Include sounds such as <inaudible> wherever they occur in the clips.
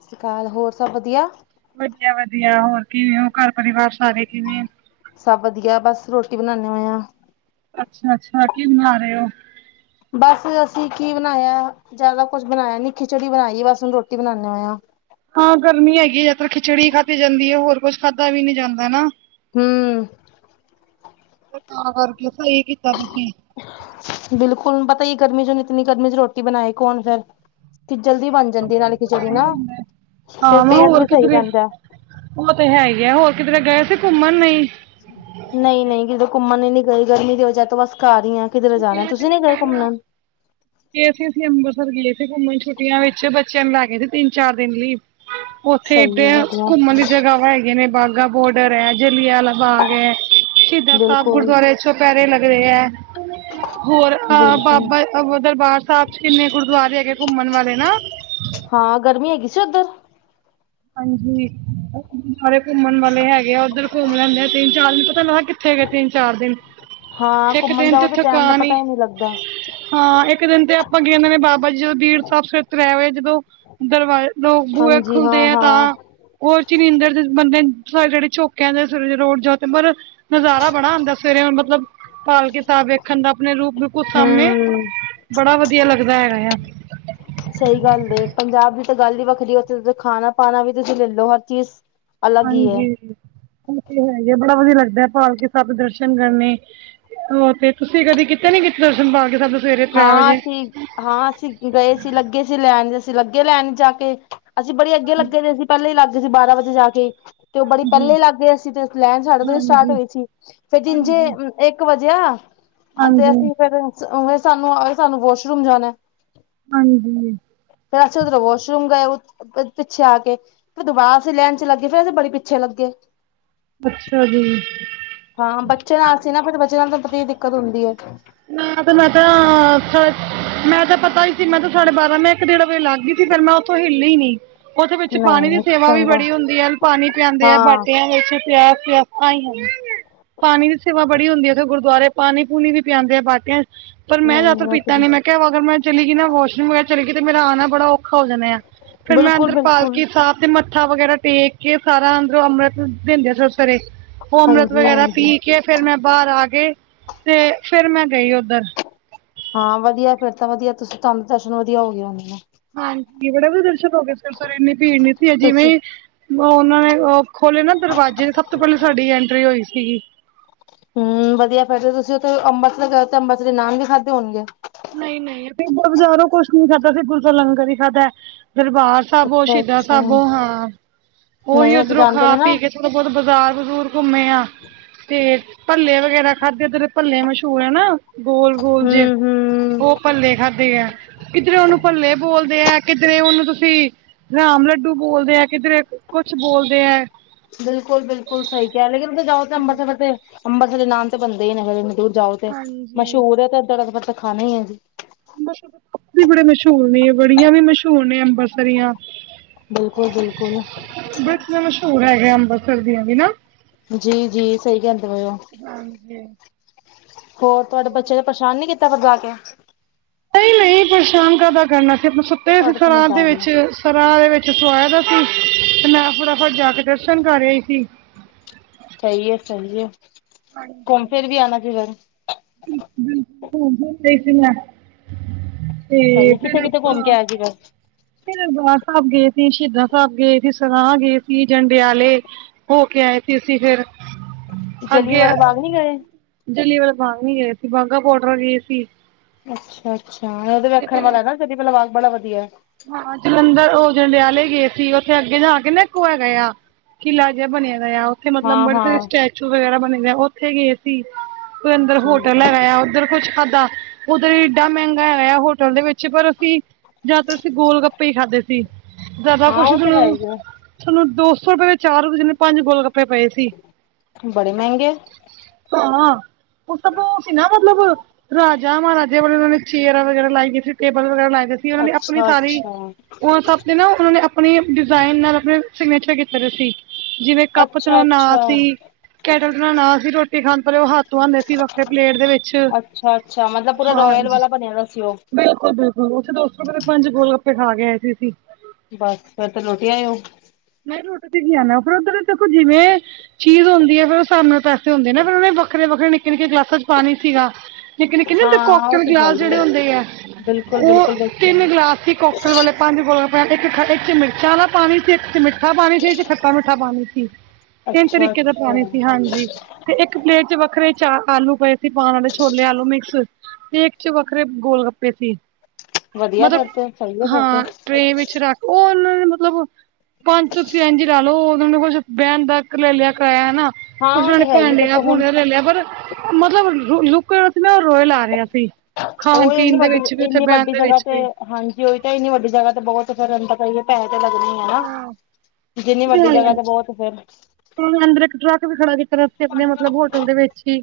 ਸਤਿ ਸ਼੍ਰੀ ਅਕਾਲ, ਹੋਰ ਸਭ ਵਧੀਆ ਵਧੀਆ ਵਧੀਆ ਹੋਰ ਕਿਵੇਂ ਹੋ ਘਰ ਪਰਿਵਾਰ, ਸਾਰੇ ਕਿਵੇਂ? ਸਭ ਵਧੀਆ, ਬਸ ਰੋਟੀ ਬਣਾਣੇ ਹੋਏ ਆ। ਅੱਛਾ ਅੱਛਾ ਕੀ ਬਨਾ ਰਹੇ ਹੋ ਬਸ ਅਸੀਂ ਕੀ ਬਣਾਇਆ ਜਿਆਦਾ ਕੁਛ ਬਣਾਇਆ ਨੀ ਖਿਚੜੀ ਬਣਾਈ ਬਸ ਹ ਰੋਟੀ ਬਣਾਉਦੇ ਹੋਏ ਆ ਹਾਂ ਗਰਮੀ ਹੈਗੀ ਹੈ ਜੇ ਤ ਖਿਚੜੀ ਖਾਧਤੀ ਜਾਂਦੀ ਹੈ ਹੋਰ ਕੁਝ ਖਾਧਾ ਵੀ ਨੀ ਜਾਂਦਾ ਹਨਾ ਹਮ ਤਾਂ ਵਰਗੀਗੀ ਬਿਲਕੁਲ ਪਤਾ ਹੀ ਗਰਮੀ ਚਨ ਇਤਨੀ ਗਰਮੀ ਸੀ ਰੋਟੀ ਬਣਾਏ ਕੌਣ ਫੇਰ ਕਿ ਜਲਦੀ ਬਣ ਜਾਂਦੀ ਨਾਲੇ ਖਿਚੜੀ ਨਾ ਫੇਿਰ ਹਾਂ ਮੈਂ ਪੇਟ ਹੋਰ ਵੀ ਸਹੀ ਕਿਧਰੇ ਰਹਿੰਦਾ ਉਹ ਤੇ ਹੈ ਹੀ ਹੈ ਹੋਰ ਕਿਧਰੇ ਗਏ ਸੀ ਘੁੰਮਣ ਲਈ ਨਹੀਂ ਨਹੀਂ ਜਦੋਂ ਘੁੰਮਣ ਨ ਨੀ ਗਏ ਗਰਮੀ ਦੀ ਵਜ੍ਹਾ ਤੋਂ ਬਸ ਘ ਹੀ ਆ ਕਿਧਰੇ ਜਾਣਾ, ਤੁਸੀਂ ਨਈ ਗਏ, ਘੁੰਮਣ ਕਿ ਅਸੀਂ ਅਸੀਂ ਅੰਮ੍ਰਿਤਸਰ, ਗਏ ਸੀ ਘੁੰਮਣ ਛੁੱਟੀਆਂ ਵਿੱਚ ਬੱਚਿਆਂ ਨੂੰ ਲੈ ਗਏ ਸੀ ਤਿੰਨ ਚਾਰ ਦਿਨ ਲਈ <unintelligible> ਉੱਥੇ, ਏ ਤੇ ਹੈ ਵਧੀਆ ਘੁੰਮਣ ਦੀ ਜਗ੍ਹਾ ਹੈਗੀਆਂ, ਨੇ ਵਹਗਾ ਬੋਡਰ, ਜਿਲਿਆਂਵਾਲਾ ਬਾਗ, ਹੈ। ਸ਼ਹੀਦਾ ਸਾਹਿਬ, ਬਿਲਕੁਲ ਗੁਰਦੁਆਰੇ ਚੋਂ -ਪਹਿਰੇ ਲੱਗਦੇ ਆ। ਹੋਰ ਬਿਲਕੁਲ ਦਰਬਾਰ ਸਾਹਿਬ ਚ, ਕਿੰਨੇ ਗੁਰਦੁਆਰੇ ਹੈਗੇ ਘੁੰਮਣ ਵਾਲੇ, ਨਾ ਹਾਂ, ਗਰਮੀ ਹੈਗੀ ਸੀ ਉੱਧਰ ਹਾਂਜੀ, ਸਾਰੇ ਘੁੰਮਣ ਵਾਲੇ ਹੈਗੇ ਆ, ਉੱਧਰ ਘੁੰਮ ਲੈਂਦੇ ਆ, ਤਿੰਨ ਚਾਰ ਦਿਨ, ਪਤਾ ਨਈ ਲੱਗਾ ਕਿੱਥੇ ਗਏ, ਤਿੰਨ ਚਾਰ ਦਿਨ ਹਾਂ, ਇੱਕ ਘੁੰਮਣ ਦਿਨ ਜਾਓ, ਤੇ ਟੈਮ ਦਾ ਥਕਾਨ ਪਤਾ ਹੀ ਨਹੀਂ ਲੱਗਦਾ। ਹਾਂ ਇੱਕ ਦਿਨ ਤੇ ਆਪਾਂ ਗਏ, ਵੀ ਬਾਬਾ ਜੀ ਜਦੋਂ ਬੀੜ ਸਾਹਿਬ ਸਵੇਰੇ ਤਰਹ ਵਜੇ ਜਦੋਂ ਦਰਵਾ ਲੋਕ, ਬੂਹੇ ਹਾਂਜੀ ਖੁਲਦੇ ਹਾਂ ਆ ਹਾਂ ਤਾਂ ਉਹ ਚ ਨਿੰਦਰ ਦੇ ਬੰਦੇ ਜਿਹੜੇ ਝੋਕਿਆਂਦੇ ਥੱਲੇ ਰੋਡ ਛੱਤ ਪਰ ਨਜ਼ਾਰਾ ਬੜਾ ਆਉਂਦਾ, ਸਵੇਰੇ ਮਤਲਬ ਪਾਲਕੀ ਸਾਹਿਬ ਵੇਖਣ ਦਾ, ਆਪਣੇ ਰੂਪ ਬਿਲਕੁਲ ਸਾਹਮਣੇ ਹੂੰ ਬੜਾ, ਵਧੀਆ ਲੱਗਦਾ ਹੈਗਾ, ਆ ਅੱਛਾ <inaudible> ਸਹੀ ਗੱਲ ਏ, ਪੰਜਾਬ ਦੀ ਤਾਂ ਗੱਲ ਹੀ ਵੱਖਰੀ ਏ, ਉੱਥੇ ਖਾਣਾ ਪਾਣਾ ਵੀ ਤੁਸੀਂ ਲੈ ਲਓ, ਹਰ ਚੀਜ਼ ਅਲੱਗ ਹੀ ਹੈ ਹਾਂਜੀ, ਏ ਤੇ ਹੈਗਾ, ਬੜਾ ਵਧੀਆ ਲੱਗਦਾ, ਪਾਲਕੀ ਸਾਹਿਬ ਦੇ ਦਰਸ਼ਨ ਕਰਨੇ। ਉਹ ਤੇ, ਤੁਸੀਂ ਕਦੀ ਕਿੱਤੇ ਨਈ ਪਾਲਕੀ ਸਾਹਿਬ ਦਰਸ਼ਨ ਹਾਂ ਅਸੀਂ, ਹਾਂ ਅਸੀਂ ਗਏ ਸੀ, ਲੱਗੇ ਸੀ ਲਾਈਨ, ਅਸੀਂ ਲੱਗੇ ਲਾਈਨ ਜਾ ਕੇ, ਅਸੀਂ ਬੜੀ, ਅੱਗੇ ਲੱਗੇ ਦੇ ਸੀਂ। ਪਹਿਲੇ ਹੀ ਲੱਗ ਗਏ ਸੀ। ਬਾਰਾਂ ਵਜੇ ਜਾ ਕੇ ਤੇ ਉਹ, ਬੜੀ ਜੀ, ਪਹਿਲੇ ਲੱਗ ਗਏ ਸੀ, ਤੇ ਲੈਣ ਸਾਡੇ ਤੋਂ, ਹੀ ਸਟਾਟ ਹਾਂਜੀ, ਹੋਈ ਸੀ। ਫੇਰ ਤੀਜੇ ਹਾਂਜੀ, ਇੱਕ ਵਜੇਿਆ, ਅਤੇ ਹਾਂਜੀ, ਅਸੀਂ ਫਿਰ ਸਾਨੂੰ ਸਾਨੂੰ ਵਾਸ਼ਰੂਮ ਜਾਣਾ। ਹਾਂਜੀ ਫੇਰ ਅਸੀ, ਉਧਰੋਂ ਵਾਸ਼ਰੂਮ ਗਏ, ਪਿੱਛੇ ਆ ਕੇ ਫਿਰ ਦੁਬਾਰਾ, ਅਸੀਂ ਲੈਣ ਚ ਲੱਗੇ, ਫੇਰ ਅਸੀਂ ਬੜੀ ਪਿੱਛੇ ਲੱਗੇ ਅੱਛਾ, ਜੀ। ਹਾਂ ਬੱਚੇ ਨਾਲ ਸੀ। ਨਾ ਫਿਰ ਬੱਚੇ ਨਾਲ ਤਾਂ ਕਿਨੀ, ਦਿੱਕਤ ਹੁੰਦੀ ਏ ਨਾ <inaudible> ਮੈ ਤਾਂ ਮੈਂ ਕਿਹਾ ਮੈਂ ਤਾਂ ਪਤਾ ਹੀ ਸੀ ਮੈਂ ਤਾਂ ਸਾਡੇ ਬਾਰਾਂ, ਮੈਂ ਇੱਕ ਡੇਢ ਵਜੇ, ਲੱਗ ਗਈ ਸੀ। ਫੇਿਰ ਮੈਂ ਉੱਥੋਂ ਹਿੱਲੀ ਹੀ ਨਈ ਉਹਦੇ ਵਿੱਚ, ਪਾਣੀ ਦੀ ਨਹੀਂ ਸੇਵਾ ਵੀ, ਚੰਗਾ ਬੜੀ ਹੁੰਦੀ ਆ ਪਾਣੀ ਪਿਆਂਦੇ ਹੈ ਹਾਂ ਬਾਟਿਆਂ ਵਿੱਚ, ਪਿਆ ਆਈ ਹਾਂ, ਪਾਣੀ ਦੀ ਸੇਵਾ ਬੜੀ ਹੁੰਦੀ ਹੈ, ਉੱਥੇ ਗੁਰਦੁਆਰੇ, ਪਾਣੀ ਪੂਣੀ ਵੀ ਪਿਆਉਂਦੇ ਆ, ਬਟਾਈ ਪਰ ਮੈਂ ਜਾਂ ਤ ਪੀਤਾ ਨਹੀਂ ਨ, ਮੈਂ ਕਿਹਾ ਅਗਰ ਮੈਂ ਚਲੀ ਗੀ ਨਾ ਵਾਸਰੋਮ, ਮੈ ਚੱਲੀ ਗਈ ਤੇ ਮੇਰਾ ਆਣਾ, ਬੜਾ ਹੋ, ਜਾਂਣੇ ਆ, ਫੇਿਰ ਮੈਂ ਬਿਲਕੁਲ ਬਿਲਕੁਲ ਅੰਦਰਪਾਲਕੀ ਸਾਬ ਤੇ, ਮੱਥਾ ਵਗੈਰਾ ਟੇਕ ਕੇ, ਸਾਰਾ ਅੰਦਰੋਂ ਅੰਮ੍ਰਿਤ ਦਿੰਦੇ, ਆ ਸਵੇਰੇ ਅੰਮ੍ਰਿਤ ਹਾਂਜੀ ਵਗੈਰਾ ਪੀ ਹਾਂਜੀ ਕੇ, ਫਿਰ ਮੈਂ ਬਾਹਰ ਆ ਕੇ, ਤੇ ਫਿਰ ਮੈਂ ਗਈ ਉੱਧਰ ਹਾਂ ਵਧੀਆ, ਫੇਿਰ ਤਾਂ ਵਧੀਆ, ਤੁਹਾਨੂੰ ਦਰਸ਼ਨ ਵਧੀਆ ਹੋ ਗਏ, ਆਦੇ ਹਾਂਜੀ, ਬੜੇ ਵਧੀਆ, ਦਰਸਨ ਹੋ ਗਏ, ਉਸ ਟਾਈਮ ਇੰਨੀ ਭੀੜ ਨਈ ਸੀ। ਜਿਵੇਂ ਤੁਸੀਂ ਉਹਨਾਂ ਨੇ ਖੋਲੇ ਨਾ ਦਰਵਾਜ਼ੇ ਸਭ ਤੋਂ ਪਹਿਲੇ ਸਾਡੀ ਐਂਟਰੀ ਹੋਈ ਸੀਗੀ। ਹਮ ਵਧੀਆ ਤੁਸੀਂ ਉੱਥੇ ਅੰਮ੍ਰਿਤਸਰ ਅੰਮ੍ਰਿਤਸਰ ਦੇ ਨਾਨ ਵੀ ਖਾਧੇ ਹੋਣਗੇ। ਨਹੀਂ ਨਹੀਂ ਫਦ ਬਜ਼ਾਰੋਂ ਕੁਛ ਨੀ ਖਾਧਾ ਦੂਸਰਾ ਲੰਗਰ ਹੀ ਖਾਧਾ। ਦਰਬਾਰ ਸਾਹਿਬੋ, ਅੱਛਾ ਸ਼ਹੀਦਾਂ ਅੱਛਾ ਸਾਹਿਬੋ, ਹਾਂ ਉਹੀ, ਨਹੀਂ ਉੱਥੇ ਉੱਧਰੋਂ ਜਾਂਦੇ ਖਾ ਨੇ ਨਾ ਪੀ ਕੇ ਥੋੜਾ ਬਹੁਤਾ ਬਾਜ਼ਾਰ ਬਜ਼ੂਰ ਘੁੰਮੇ, ਆ ਤੇ ਭੱਲੇ ਵਗੈਰਾ ਖਾਧੇ, ਏਧਰ ਦੇ ਭੱਲੇ ਮਸ਼ਹੂਰ ਹੈਨਾ ਗੋਲ ਗੋਲ ਜਿਹੇ ਹੁੰ ਉਹ ਭੱਲੇ ਖਾਧੇ, ਆ ਕਿੱਧਰੇ, ਉਹਨੂੰ ਭੱਲੇ ਬੋਲਦੇ ਆ, ਕਿੱਧਰੇ ਉਹਨੂੰ ਤੁਸੀਂ ਰਾਮ ਲੱਡੂ ਬੋਲਦੇ ਐ, ਕਿਧਰੇ ਕੁੱਛ ਬੋਲਦੇ ਐ ਬਿਲਕੁਲ ਬਿਲਕੁਲ ਸਹੀ ਕਿਹਾ ਲੇਕਿਨ ਅੰਦਰ ਜਾਓ ਤੇ, ਅੰਮ੍ਰਿਤਸਰ -ਅੰਮਿਤਸਰ ਦੇ ਨਾਮ ਤੇ ਬੱਣਦੇ ਹੀ ਨੇ ਏਹੋ ਜਿਹੇ ਲੱਡੂ। ਜਾਓ ਤੇ, ਹਾਂਜੀ ਮਸ਼ਹੂਰ ਹੈ ਤੇ, ਦੜਾ ਦੜ ਤਾਂ ਖਾਣੇ ਏ ਜੀ। ਉਥੋਂ ਦੇ ਪਾਪੜ, ਵੀ ਬੜੇ ਮਸ਼ਹੂਰ ਨੇ ਵੜੀਆਂ ਵੀ, ਮਸ਼ਹੂਰ ਨੇ ਅੰਬਰਸਰੀਆਂ ਬਿਲਕੁਲ ਬਿਲਕੁਲ ਬਸ ਨਾ ਮਸ਼ਹੂਰ ਹੈ ਅੰਮ੍ਰਿਤਸਰ ਦੀਆਂ ਵੀ ਨਾ। ਜੀ ਜੀ ਸਹੀ ਕਹਿੰਦੇ ਪਏ ਉਹ ਹਾਂਜੀ ਹੋਰ ਤੁਹਾਡੇ ਬੱਚੇ ਨੇ ਪਰੇਸ਼ਾਨ ਨੀ ਕੀਤਾ ਜਾਕੇ। ਨਹੀਂ ਨਹੀਂ ਪਰੇਸ਼ਾਨ ਕਾਦਾ ਕਰਨਾ ਸੀ ਆਪਣੇ ਸੁੱਤੇ ਦੇ ਤੁਹਾਡੇ ਸਰਾਂ ਸਮਝਦਾਰ ਨੇ ਵਿੱਚ। ਸਰਾਂ ਦੇ ਵਿੱਚ ਸਵਾਇ ਦਾ ਸੀ ਮੈਂ ਫਟਫਟ ਜਾ ਕੇ ਦਰਸ਼ਨ ਕਰ ਆਈ ਸੀ। ਸਹੀ ਹੈ ਸਹੀ ਹੈ ਘੁੰਮ ਫੇਰ ਵੀ ਆਉਣਾ ਸੀ। ਬਿਲਕੁਲ ਘੂਮ ਰਹੀ ਸੀ ਮੈਡਮ ਤੇ ਸਹੀ ਕਿੱਥੇ ਫੇਰ ਕਿੱਥੇ ਆਪਾਂ <inaudible> ਫੇਰ ਦਰਬਾਰ ਸਾਹਿਬ ਗਏ ਸੀ ਸ਼ਹੀਦਾਂ ਸਾਹਿਬ ਗਏ ਸੀ ਸਰਾਂ ਗਏ ਸੀ ਜੰਡਿਆਲੇ ਹੋ ਕੇ ਆਏ ਸੀ ਅਸੀਂ ਫੇਰ ਜਲੀਆਂ ਵਾਲੇ ਬਾਗ ਨਹੀਂ ਗਏ। ਜੱਲਲੀ ਵਾਲੇ ਬਾਗ ਨੀ ਗਏ ਸੀ ਬਾਹਘਾ ਵੋਹਡਰ ਗਏ ਸੀ। ਅੱਛਾ ਅੱਛਾ ਉਹਤਾਂ ਵੇਖਣ ਵਾਲਾ ਨਾ ਬੜਾ ਵਧੀਆ। ਹਾਂ ਜਲੰਧਰ ਓ ਜੰਡਿਆਲੇ ਗਏ ਸੀ ਉੱਥੇ ਅੱਗੇ ਜਾ ਕੇ ਨਾ ਇੱਕ ਹੈ ਗ ਕਿਲਾ ਜਿਹਾ ਬਣਿਆ ਹੋਇ ਉੱਥੇ ਮਤਲਬ ਹਾਂ ਬੜੇ ਸਾਰੇ ਹਾਂ ਸਟੈਚੂ ਵਗੈਰਾ ਬਣੇ ਹੋ ਉੱਥੇ ਗਏ ਸੀ। ਅੰਦਰ ਠੀਕ ਹੋਟਲ ਹੈ, ਹੈਗਾ ਆ ਉੱਧਰ ਕੁਛ ਖਾਧਾ ਉੱਧਰ ਏਡਾ ਮਹਿੰਗਾ ਹੈਗਾ ਆ ਹੋਟਲ ਦੇ ਵਿੱਚ ਪਰ ਅਸੀਂ ਜ਼ਿਆਦਾਤਰ ਗੋਲ ਗੱਪੇ ਹੀ ਖਾਧਦੇ ਸੀ ਜਿਆਦਾ ਹਾਂ ਕੁਛ ਉਹ ਤੇ ਹੈ ਤੁਹਾਨੂੰ ਹੀ ਹੈ ਤੁਹਾਨੂੰ ਦੋ ਸੋ ਰੁਪਏ ਦੇ ਚਾਰ ਜਿਨੇ ਪੰਜ ਗੋਲ ਗੱਪੇ ਪਏ ਸੀ ਬੜੇ ਮਹਿੰਗੇ ਹਾਂ ਉਹ ਸਭ ਸੀ ਨਾ ਮਤਲਬ ਰਾਜਾ ਮਹਾਰਾਜਿਆਂ ਵਾਲੋਂ ਉਹਨਾਂ ਨੇ ਚੇਹਰਾਾਂ ਵਗੈਰਾ ਲਾਈ ਗਈ ਸੀ ਟੇਬਲ ਵਗੈਰਾ ਲਾਏ ਸੀ ਉਹਨਾਂ ਆਪਣੀ ਅੱਛਾ ਸਾਰੀ ਅੱਛਾ ਉਹ ਸਭ ਨਾ ਉਹਨਾਂ ਨੇ ਆਪਣੇ ਡਿਜ਼ਾਇਨ ਨਾਲ ਆਪਣੇ ਸਿਗਨੇਚਰ ਕੀਤੇ ਸੀ। ਜਿਵੇਂ ਕੱਪ ਅੱਛਾ ਦਾ ਨਾ ਅੱਛਾ ਸੀ ਕੈਟਲ ਬਣਾਉਣਾ ਸੀ ਰੋਟੀ ਖਾਣ ਪਰ ਉਹ ਹੱਥ ਧਉਦੇ ਸੀ ਵੱਖਰੇ ਪਲੇਟ ਦੇ ਵਿੱਚ ਅੱਛਾ ਅੱਛਾ ਮਤਲਬ ਪੂਰਾ ਰੋਇਲ ਵਾਲਾ ਬਣਿਆਦਾ ਸੀ ਉਹ ਉਸ ਤੋਂ ਪਹਿਲਾਂ ਪੰਜ ਗੋਲ ਗੱਪੇ ਖਾ ਗਏ ਆਏ ਸੀ ਅਸੀਂ ਬਸ ਫੇਰ ਤੇ ਰੋਟੀ ਆਏ ਹੋ <inaudible> ਚੀਜ਼ ਹੁੰਦੀ ਹੈ ਫਿਰ ਉਹ ਸਾਹਣੇ ਪੈਸੇ ਹੁੰਦੇ ਨਾ ਫੇਰ ਉਹਨੇ ਵੱਖਰੇ ਵੱਖਰੇ ਨਿੱਕੇ ਨਿੱਕੇ ਗਲਾਸਾਂ ਚ ਪਾਣੀ ਸੀਗਾ। ਨਿੱਕੇ ਨਿੱਕੇ ਨ ਹੁੰਦੇ ਹਾਂ ਉਹ ਕਰੋਕਰੀ ਤੇ ਹੈ ਗਿਲਾਸ ਹੀ ਜਿਹੜੇ ਹੈ ਹੁੰਦੇ ਆ ਬਿਲਕੁਲ ਬਿਲਕੁਲ ਉਹ ਵੇਖਿਆ ਤਿੰਨ ਗਿਲਾਸ ਸੀ ਕਰੋਕਰੀ ਵਾਲੇ ਪੰਜ ਗੋਲ ਗਪੇ ਇੱਕ ਇੱਕ ਚ ਮਿਰਚਾਂ ਵਾਲਾ ਪਾਣੀ ਸੀ ਇੱਕ ਚ ਮਿੱਠਾ ਪਾਣੀ ਸੀ ਇੱਕ ਖੱਟਾ ਮਿੱਠਾ ਪਾਣੀ ਸੀ। ਤਿੰਨ ਅੱਛਾ ਤਰੀਕੇ ਦਾ ਅੱਛਾ ਪਾਣੀ ਸੀ ਹਾਂਜੀ ਤੇ ਇੱਕ ਪਲੇਟ ਚ ਵੱਖਰੇ ਚਾ ਆਲੂ ਪਏ ਸੀ ਪਾਉਣ ਵਾਲੇ ਛੋਲੇ ਆਲੂ ਮਿਕਸ ਤੇਕ ਚ ਵੱਖਰੇ ਗੋਲ ਗੱਪੇ ਸੀ ਵਧੀਆ ਫਿਰ ਤੇ ਸਹੀ ਹੈ ਮਤਲਬ ਫਿਰ ਤੇ ਹਾਂ ਟਰੇਨ ਵਿੱਚ ਰੱਖ ਉਹ ਉਹਨਾਂ ਨੇ ਮਤਲਬ ਪੰਜ ਤੁਸੀਂ ਇਝ ਲਾ ਲਓ ਉਹਨਾਂ ਕੁਛੱ ਬਹਨ ਦਾ ਲੈ ਲਿਆ ਕਰਾਇਆ ਹਨਾ <inaudible> ਹਾਂ ਮੈਂ ਉਹ ਤੇ ਹੈ ਹੀ ਦੇਖੋ ਉਹ ਹੁਣ ਰੋਏ ਲਾ ਰਿਹਾ ਸੀ ਖਾਣ ਉਹ ਇੰਨੀ ਪੀਣ ਦੇ ਵਿੱਚ ਵੀ ਉੱਥੇ ਬਹਿਣ ਦੇ ਵਿੱਚ ਵੀ ਈ ਤਾਂ ਹੀ ਨੀ ਵੱਡੀ ਜਗ੍ਹਾ ਬਹੁਤ ਫਿਰ ਪਤਾਏ ਪੈਸੇ ਤੇ ਲੱਗਣੇ ਹੀ ਹੈਾ ਜਿੰਨੀ ਵੱਡੀ ਜਗ੍ਹਾ ਤੇ ਬਹੁਤ ਫੇਿਰ ਉਹਨੇ ਅੰਦਰ ਇੱਕ ਟਰੱਕ ਵੀ ਖੜਾ ਕੀਤਾ ਆਪਣੇ ਮਤਲਬ ਹੋਟਲ ਦੇ ਵਿੱਚ ਹੀ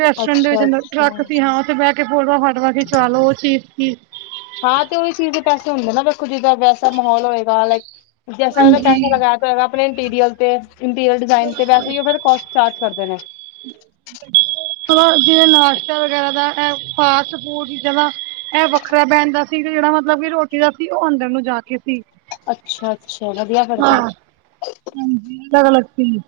ਰੈਸਟੋਰੈਂਟ ਦੇ ਅੱਛਾ ਅੰਦਰ ਅੱਛਾ ਟਰੱਕ ਸੀ ਹਾਂ ਉੱਥੇ ਬਹਿ ਕੇ ਫੋਟੋ ਫਾਟਵਾ ਚਲ ਉਹ ਚੀਜ਼ ਕੀ ਹਾਂ ਤੇ ਉਹੀ ਚੀਜ਼ ਦੇ ਪੈਸੇ ਹੁੰਦੇ ਨਾ ਵੇਖੋ ਜਿੱਦਾਂ ਵੈਸਾ ਮਾਹੌਲ ਹੋਏਗਾ ਲਾਈਕ ਜੈਸਾ ਉਹਦਾ ਪੈਸਾ ਲਗਾਇਆ ਆਪਣੇ ਇੰਟੀਰੀਅਲ ਤੇ ਇੰਟੀਰੀਅਰ ਡਿਜ਼ਾਇਨ ਤੇ ਵੈਸੇ ਹੀ ਉਹ ਫਿਰ ਕੋਸਟ ਚਾਰਜ ਕਰਦੇ ਨੇ ਜਿਵੇਂ ਨਾਸ਼ਤਾ ਵਗੈਰਾ ਦਾ ਫਾਸਟ ਫੂਡ ਦਾ ਇਹ ਵੱਖਰਾ ਬਹਿਣ ਦਾ ਸੀ ਤੇ ਜਿਹੜਾ ਮਤਲਬ ਕਿ ਰੋਟੀ ਦਾ ਸੀ ਉਹ ਅੰਦਰ ਨੂੰ ਜਾ ਕੇ ਸੀ ਅੱਛਾ ਅੱਛਾ ਵਧੀਆ ਫੇਰ ਤਾਂ ਹਾਂਜੀ ਅਲਗ ਅਲੱਗ ਸੀ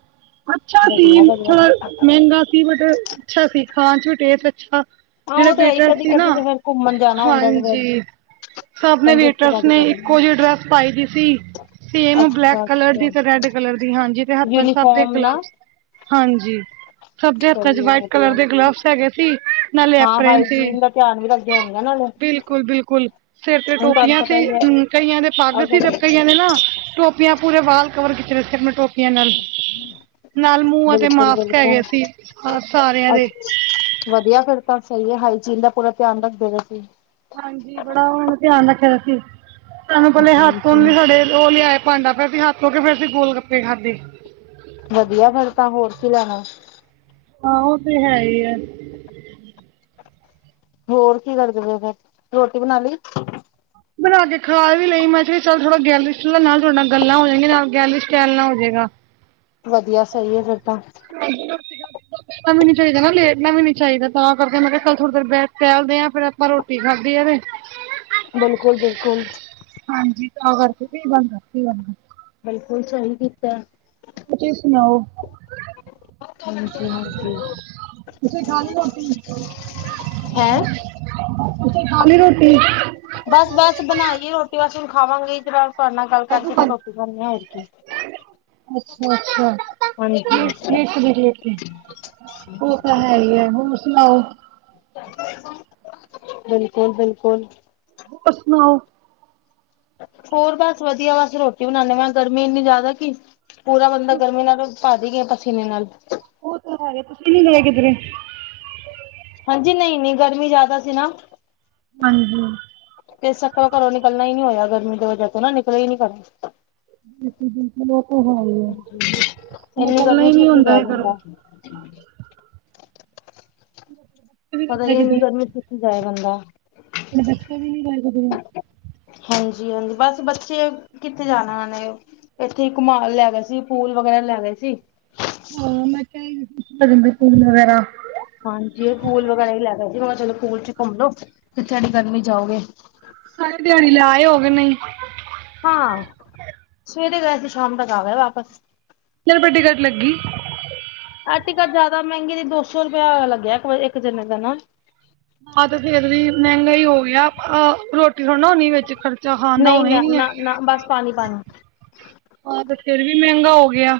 ਅੱਛਾ ਸੀ ਵਧੀਆ ਵਧੀਆ ਥੋੜਾ ਫਿਰ ਮਹਿੰਗਾ ਸੀ ਬਟ ਅੱਛਾ ਸੀ ਖਾਣ ਚ ਵੀ ਟੇਤ ਅੱਛਾ ਹਾਂ ਜਿਹੜਾ ਉਹ ਤੇ ਹੈ ਹੀ ਬੇਟਾ ਕਦੀ ਸੀ ਨਾ ਕਦੀ ਤੇ ਫਿਰ ਘੁੰਮਣ ਜਾਣਾ ਹੁੰਦਾ ਤੇ ਫਿਰ ਹਾਂਜੀ ਸਭ ਨੇ ਤੰਦਰੁਸਤੀ ਵੇਟਰਸ ਕਾਫ਼ੀ ਨੇ ਕਰਨੀ ਹੈ ਇੱਕੋ ਜਿਹੀ ਡਰੈਸ ਪਾਈ ਦੀ ਸੀ ਸੇਮ ਬਲੈਕ ਅੱਛਾ ਕਲਰ ਦੀ ਅੱਛਾ ਰੈਡ ਕਲਰ ਦੀ ਹਾਂਜੀ ਤੇ ਹੱਥਾਂਬ ਦੇ ਯੂਨੀਫਾਰਮ ਨਾ ਗਲਬਸ ਹਾਂਜੀ ਸਭ ਦੇ ਹੱਥਾਂ ਚ ਸਹੀ ਹੈ ਵਾਈਟ ਕਲਰ ਵਧੀਆ ਦੇ ਗਲਵਸ ਹੈਗੇ ਸੀ ਹਾਂ ਨਾਲੇਪਰੇਨ ਸੀ ਹਾਈਜੀਨ ਦਾ ਧਿਆਨ ਵੀ ਰੱਖਦੇ ਹੋਣਗੇ ਨਾਲੇ ਬਿਲਕੁਲ ਬਿਲਕੁਲ ਸਿਰ ਤੇ ਹੁਣ ਤੁਹਾਨੂੰ ਟੋਪੀਆਂ ਸੀ ਪਤਾ ਹੀ ਹੈ ਹ ਕਈਆਂ ਦੇ ਪੱਗ ਸੀ ਅਗਰ ਤੇ ਕਈਆਂ ਦੇ ਨਾ ਟੋਪ ਪੂਰੇ ਵਾਲਾਲ ਕਵਰ ਕੀਿੱਚ ਰਹੇ ਸੀ ਆਪਣੇ ਟੋਪ ੀਆਂ ਨਾਲ ਨਾਲ ਮੂੰਹਾਂ ਤੇ ਬਿਲਕੁਲ ਮਾਸਕ ਹੈਗੇ ਬਿਲਕੁਲ ਸੀ ਸਾਰਿਆਂ ਦੇ ਅੱਛ ਵਧੀਆ ਫਿਰ ਤਾਂ ਸਹੀ ਹੈ ਹਾਈਜੀਨ ਦਾ ਪੂਰਾ ਧਿਆਨ ਰੱਖਦੇ ਰਸੀਂ ਹਾਂਜੀ ਬੜਾ ਉਹ ਧਿਆਨ ਰੱਖਿਆ ਦਾ ਸੀ ਸਾਨੂੰ ਪਹਿਲੇ ਤੁਸੀਂ ਜੀ ਹੱਥ ਜੀ ਨੀ ਸਾਡੇ ਉਹ ਲਿਆਏ ਭਾਂਡਾ ਪਿਰ ਅਂ ਹੱਥ ਧ ਕੇ ਫੇਿਰ ਅਸੀਂ ਗੋਲ ਗੱਪੇ ਖਾਧੇ ਵਧੀਆ ਫੇਿਰ ਤਾਂ ਹੋਰ ਕੀ ਲੈਣਾ ਵ ਹਾਂ ਉਹ ਤੇ ਹੈ ਹੀ ਹੈ ਹੋਰ ਕੀ ਕਰਦੇ ਫ ਫਿਰ ਰੋਟੀ ਬਣਾ ਲਈ ਬਣਾ ਕੇ ਖਾ ਵੀ ਲਈ ਮੈਂ ਕਿਹਾ ਚੱਲ ਥੋੜਾ ਗੈਲਰੀ ਨਾਲ ੋਡੇ ਨਾਲ ਗੱਲਾਂ ਹੋ ਜਾਣਆਂ ਨਾਲ ਗੈਲਰੀ ਚਟੈਲ ਨਾਲ ਹੋ ਜਾਵੇਗਾ ਵਧੀਆ ਸਹੀ ਹੈ ਫਿਰ ਤਾਂ ਹਾਂਜੀ <unintelligible> ਲਣਾ ਵੀ ਨੀ ਚਾਹੀਦਾ ਨਾ ਲੇਟਣਾ ਵੀ ਨੀ ਚਾਹੀਦਾ ਤਾਂ ਕਰਕੇ ਮੈਂ ਕਿਹਾ ਕੱਲ ਥੋੜ੍ਹੀ ਦੇਰ ਬ ਕਹਿਦੇ ਹ ਆ ਫੇਰ ਆਪਾਂ ਰੋਟੀ ਖਾਧ ਆ ਤੇ ਬਿਲਕੁਲ ਬਿਲਕੁਲ ਹਾਂਜੀ ਤਾਂ ਕਰਕੇ ਕੀ ਬਣਦਾ ਕੀ ਬਣਦਾ ਬਿਲਕੁਲ ਸਹੀ ਕੀਤਾ ਤੁਸੀਂ ਸੁਣਾਓ ਸੁ ਤੁਸੀੇ ਖਣੀ ਰੋਟੀ ਅੱਛ ਹੈਂ ਸੀ ਰੋਟੀ ਬਸ ਬਸ ਬਣਾਈਏ ਰੋਟੀ ਬਸ ਹੁਣ ਖਾਵਾਂਗੇ ਇ ਤਰ ਤੁਹਾਡੇ ਨਾਲ ਗੱਲ ਕਰਕੇ ਫ ਰੋਟੀ ਬਨੀ ਹੋਗੀ ਅੱਛਾ ਅੱਛਾ ਬ ਹਾਂ ਉਹ ਤਾਂ ਹੈ ਹੀ ਹੈ ਹੋਰ ਸੁਣਾਓ ਬਿਲਕੁਲ ਬਿਲਕੁਲ ਪਰ ਸੁਣਾਓ ਹੋਰ ਬਸ ਵਧੀਆ ਬਸ ਰੋਟੀ ਬਣਾਦੇ ਮਾਂ ਗਰਮੀ ਇੰਨੀ ਜ਼ਿਆਦਾ ਕਿ ਪੂਰਾ ਬੰਦਾ ਗਰਮੀ ਨਾਲ ਪਾ ਦੇ ਗਏ ਪਸੀਨੇ ਨਾਲ ਉਹ ਤਾਂ ਹੈਗੇ ਤੁਸੀਂ ਨੀ ਗਏ ਕਿਧਰੇ ਹਾਂਜੀ ਨਹੀਂ ਨਹੀਂ ਗਰਮੀ ਜ਼ਿਆਦਾ ਸੀ ਨਾ ਹਾਂਜੀ ਤੇ ਸੱਕਰ ਘਰੋਂ ਨਿਕਲਣਾ ਹੀ ਨੀ ਹੋਇਆ ਗਰਮੀ ਦੇ ਵਜਾ ਤੋਂ ਨਾ ਨਿਕਲ ਹੀ ਨੀ ਘ ਇੰਨੀ ਗਰਮੀ ਚ ਕਿੱਥੇ ਜਾ ਜਾਂਦਾ ਹਠ ਪਤਾ ਹੀ ਇੰਨੀ ਗਰਮੀ ਚ ਕਿੱਥੇ ਜਾਏ ਬੰਦਾ ਦੇਖ ਵੀ ਲੱਗ ਹਾਂਜੀ ਹਾਂਜੀ ਬਸ ਬੱਚੇ ਕਿੱਥੇ ਜਾਣਾ ਉਹੇ ਉਹ ਇੱਥੇ ਇੱਕਮਾਲ ਲੈ ਗਏ ਸੀ ਫੂਲ ਵਗੈਰਾ ਲੈ ਗਏ ਸੀ ਹਾਂ ਮੈਂ ਕਿਹਾਨ ਵਗੈਰਾ ਹਾਂਜੀ ਪੂਲ ਵਗੈਰਾ ਵੀ ਲੈ ਗ ਸੀ ਹ ਚਲੋ ਪੂਲ ਚ ਘੁੰਮ ਲੋੋ ਫਥੇਡੀ ਗਰਮੀ ਜਾਓਗੇ ਸਾਰੇ ਦਿਹਾੜੀ ਲਾਏ ਹੋਗੇ ਨਹੀਂ ਹਾਂ ਸਵੇਰੇ ਗਏ ਸੀ ਸ਼ਾਮ ਤੱਕ ਆ ਗਿਆ ਵਾਪਸ ਚਿਰ ਵੱਡੀ ਗੱਟ ਲੱਗੀ ਅੱਜ ਕੱਲ੍ਹ ਜ਼ਿਆਦਾ ਮਹਿੰਗੇ ਦੀ ਦੋ ਸੌ ਰੁਪਇਆ ਲੱਗਿਆ ਇੱਕ ਇੱਕ ਜਣੇੇ ਦਾ ਨਾ ਆ ਤੇ ਫੇਿਰ ਵੀ ਮਹਿੰਗਾਈ ਹੋ ਗਿਆ ਰੋਟੀ ਥੋੜ੍ਹਾ ਣੀ ਵਿੱਚ ਖਰਚਾ ਖਾਣ ਦਾ ਨਹੀਂ ਹੋਣਾ ਹੀ ਨਾ ਨਹੀਂੀ ਹੈ ਨਾ ਨਾ ਬਸ ਪਾਣੀ ਪਾਣੀ ਆਹ ਤੇ ਫਿਰ ਵੀ ਮਹਿੰਗਾ ਹੋ ਗਿਆ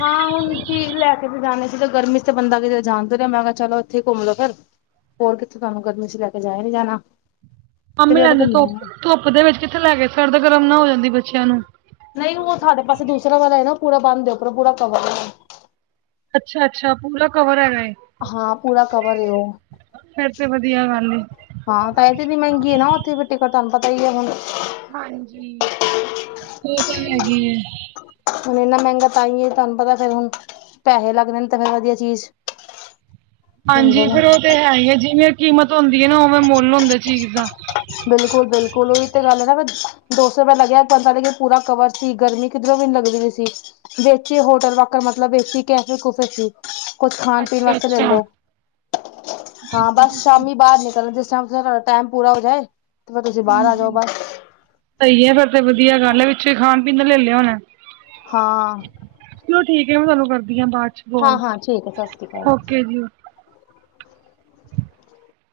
ਹਾਂ ਹੁਣ ਚੀ ਲੈ ਕੇ ਵੀ ਜਾਣੇ ਸੀ ਤੇ ਗਰਮੀ ਚ ਤੇ ਬੰਦਾ ਕਿਤੇ ਜਾਣਦਾ ਰਿਹਾ ਮੈਂ ਕਿਹਾ ਚਲੋ ਇੱਥੇ ਘੁੰਮ ਲੋੋ ਫੇਿਰ ਹੋਰ ਕਿੱਥੇ ਤੁਹਾਨੂੰ ਗਰਮੀ ਚ ਲੈ ਕੇ ਜਾਇਆ ਨੀ ਜਾਣਾ ਤੇ ਆਮੇ ਜਦੋਂ ਆਦੇ ਘੁੰਮਣਾ ਹੀ ਧੁੱਪ ਹੈ ਧੁੱਪ ਦੇ ਵਿੱਚ ਕਿੱਥੇ ਲੈ ਕੇ ਸਰਦ ਗਰਮ ਨਾ ਹੋ ਜਾਂਦੀ ਬੱਚਿਆਂ ਨੂੰ ਨਹੀਂ ਉਹ ਸਾਡੇ ਪਾਸੇ ਦੂਸਰਰਾ ਵਾਲਾ ਹੈ ਨਾ ਪੂਰਾ ਬੰਨਦੇ ੱਪਰੋਂ ਪੂਰਾ ਕਵਰ ਅੱਛਾ ਅੱਛਾ ਪੂਰਾ ਕਵਰ ਹੈਗਾ ਇਹ ਹਾਂ ਪੂਰਾ ਕਵਰ ਉਹ ਫੇਰ ਤੇ ਵਧੀਆ ਗੱਲ ਏ। ਹਾਂ ਤਾਂ ਇਹ ਤੇ ਇੰਨੀ ਮਹਿੰਗੀ ਹੈ ਨਾ ਉੱਥੇ ਫੇਟੇਕਟ ਤੁਹਾਨੂੰ ਪਤਾ ਹੀ ਹੈ ਹੁਣ ਹਾਂਜੀ ਹੋ ਤਾਂ ਹੈਗੇ ਹੈ ਹੁਣ ਇੰਨਾ ਮਹਿੰਗਾ ਤਾਈਏ ਤੁਹਾਨੂੰ ਪਤਾ ਫਰ ਹੁਣ ਪੈਸੇ ਲੱਗਣੇ ਨੇ ਤਾਂ ਫਿਰ ਵਧੀਆ ਚੀਜ਼ ਦਿੰਦੇ ਹਾਂਜੀ ਨੇ ਫੇਿਰ ਉਹ ਤੇ ਹੈ ਹੀ ਹੈ ਜਿਵੇਂ ਕੀਮਤ ਹੁੰਦੀ ਹੈ ਨਾ ਉਵੇਂ ਮੁੱਲ ਹੁੰਦਾ ਚੀਜ਼ ਦਾ ਬਿਲਕੁਲ ਬਿਲਕੁਲ ਉਹੀ ਤੇ ਗੱਲ ਹੈ ਨਾ ਦੋ ਸੌੁਇਆ ਲੱਗਿਆ ਪੰਦਾ ਲੇਕਿਨ ਪੂਰਾ ਕਵਰ ਸੀ ਗਰਮੀ ਕਿਧਰੋਂ ਵੀੈਨੂੰ ਲੱਗਦੀ ਸੀ ਵੇਚੀ ਹੋਟਲ ਵਾਕਰ ਮਤਲਬ ਵੇਚੀ ਕੈਫੇ ਕੂਫੇ ਸੀ ਕੁਛ ਖਾਣ ਪੀਣ ਅੱਛਾ ਵਾਸਤੇ ਲੈ ਅੱਛਾ ਲੋ ਹਾਂ ਬਸ ਸ਼ਾਮੀ ਬਾਹਰ ਨਿਕਲਣ ਜ ਤੁਹਾਡਾ ਟਾਈਮ ਪੂਰਾ ਹੋ ਜਾਏ ਫਿਰ ਤੁਸੀਂ ਬਾਹਰ ਆ ਜਾਓ ਬਸ ਸਹੀ ਹੈ ਫਿਰ ਤੇ ਵਧੀਆ ਗੱਲ ਹੈ ਵਿੱਚਛੇ ਖਾਣ ਪੀਣ ਲੈ ਲਿਆ ਹੋਣਾ ਹਾਂ ਚਲੋ ਠੀਕ ਹੈ ਮੈਂ ਤੁਹਾਨੂੰ ਕਰਦੀ ਹਾਂ ਬਾਅਦ ਚ ਹਾਂ ਬੋਲ ਹਾਂ ਠੀਕ ਹੈ ਸਤਿ ਸ਼੍ਰੀ ਅਕਾਲ ਓਕੇ ਜੀ